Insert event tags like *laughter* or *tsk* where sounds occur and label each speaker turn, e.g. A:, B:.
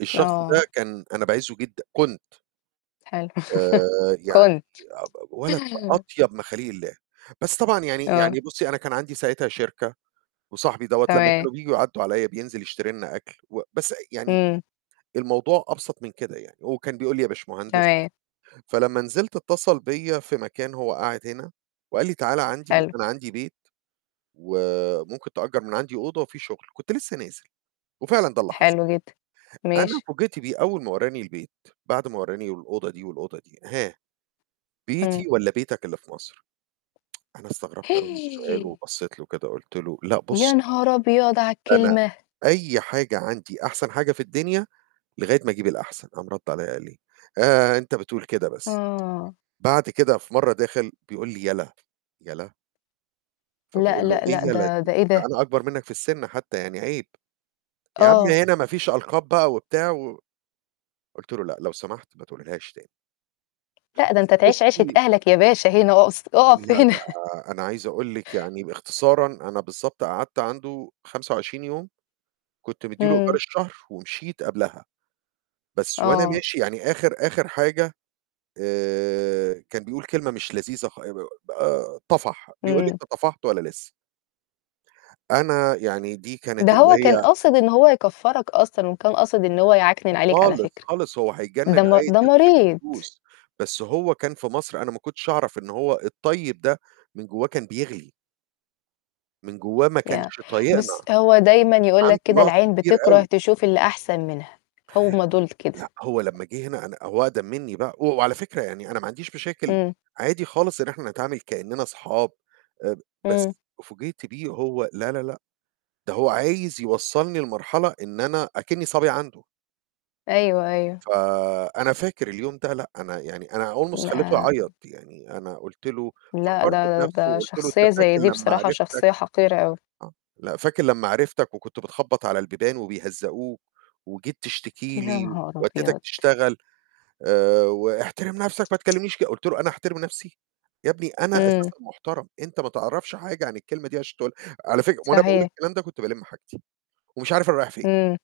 A: الشخص
B: آه.
A: ده كان أنا باعزُّه جدًا، كنت.
B: حلو، *laughs*
A: آآ يعني
B: كنت.
A: أ أب ولد أطيب مخاليق الله، بس طبعًا يعني
B: آه.
A: يعني بُصّي، أنا كان عندي ساعتها شركة، وصاحبي دوّة لمّا
B: تمام.
A: كانوا بييجوا يعدّوا عليّا بينزل يشتري لنا أكل و بس يعني
B: إمم.
A: الموضوع أبسط من كده يعني، هو كان بيقول لي يا باشمهدس،
B: تمام.
A: فلما نزلت اتَّصل بيّا في مكان هو قاعد هنا وقال لي: "تعالَ عندي
B: حلو.
A: أنا عندي بيت وممكن تأجّر من عندي أوضة وفي شُغل." كنت لسّه نازل وفعلًا ده اللي حصل.
B: حلو جدًا،
A: أنا
B: ماشي.
A: فوجئت بيه أول ما ورّاني البيت، بعد ما ورّاني الأوضة دي والأوضة دي، "ها،
B: إمم.
A: بيتي والّا بيتك اللي في مصر؟" *tsk* أنا استغربت أوي من السؤال
B: *gasps*
A: وبصّيت له كده قُلت له: "لأ، بُص"
B: يا نهار أبيض على
A: "أنا
B: الكلمة!
A: أي حاجة عندي أحسن حاجة في الدنيا لغاية ما أجيب الأحسن." قام رَد عليّا قال لي إيه: "آآ أنت بتقول كده بس."
B: آه.
A: بعد كده في مّرة داخل بيقول لي: "يلا." يلا!
B: لأ،
A: فباقول له:
B: لأ، لأ،
A: "إيه يلا
B: ده ده
A: دي؟
B: إيه
A: ده
B: ده؟!
A: أنا أكبر منّك في السِن حتّى يعني عيب." "يا عم
B: آه.
A: هنا ما فيش ألقاب بقى وبتاع و" قُلت له: "لأ، لو سمحت ما تقولهاش تاني."
B: لأ، ده أنت تعيش عيشة
A: بُصّي
B: أهلك يا باشا هنا أقص أُقَف
A: لأ
B: هنا.
A: ده أنا عايز أقول لِك يعني باختصارًا أنا بالضبط قعدت عنده 25 يوم كنت مِدّي له إيجار
B: إمم.
A: الشهر ومشيت قبلها. بس وأنا
B: آه.
A: ماشي يعني آخِر آخِر حاجة آآ كان بيقول كلمة مش لذيذة خ آآ ب آه طَفَح، بيقول لي:
B: إمم.
A: "أنت طفحت والّا لسّه؟" أنا يعني دي كانت
B: ده
A: اللي
B: هو
A: هي
B: كان قاصد إن هو يكفّرك أصلًا وكان قاصد إن هو يعكنن عليك على
A: خالص،
B: فكرة،
A: خالص هو هيتجنّن
B: ده م
A: عايز
B: ده
A: ياخد
B: مريض.
A: الفلوس، بس هو كان في مصر أنا ما كنتش أعرف إن هو الطيب ده من جوّاه كان بيغلي. من جوّاه ما
B: يا
A: كانش
B: بُص،
A: طايقنا.
B: هو دايمًا يقول
A: عنده
B: لك كده
A: نَقْص
B: العين
A: كبير
B: بتكره
A: أوي.
B: تشوف اللي أحسن منها، هم دُول
A: لأ،
B: كده.
A: هو لمّا جِه هنا أنا هو أقدم منّي بقى، هو وعلى فكرة يعني أنا ما عنديش مشاكل
B: إمم.
A: عادي خالص إن إحنا نتعامل كإنّنا أصحاب آآ
B: إمم.
A: بس فوجئت بيه هو لا، لا، لأ، ده هو عايز يوصّلني لمرحلة إن أنا أكِنّي صبي عنده.
B: أيوه، أيوه.
A: فأنا فاكر اليوم ده لأ، أنا يعني أنا almost خلّيته يعيّط،
B: *unintelligible*
A: يعني أنا قُلت له
B: لأ،
A: فكّرته
B: ده
A: بنَفْسه
B: ده
A: وقُلت له:
B: شخصية
A: "أنت
B: زي
A: فاكر
B: دي
A: لمّا
B: بصراحة
A: عرفتك"
B: شخصية حقيرة أوي.
A: آه، "لأ، فاكر لمّا عرفتك وكنت بتخبّط على البيبان وبيهزّقوك وجيت تشتكي
B: يا
A: لي
B: نهار
A: ودّيتك
B: أبيض!
A: تشتغل." آآ "واحترم نفسك ما تكلمنيش كده." قُلت له: "أنا أحترم نَفْسي! يا ابني أنا
B: إمم.
A: أساسًا محترم، أنت ما تعرفش حاجة عن الكلمة دي عشان تقولها." على فكرة وأنا باقول
B: صحيح.
A: الكلام ده كنت بالِم حاجتي ومش عارف أنا رايح فين.
B: إمم.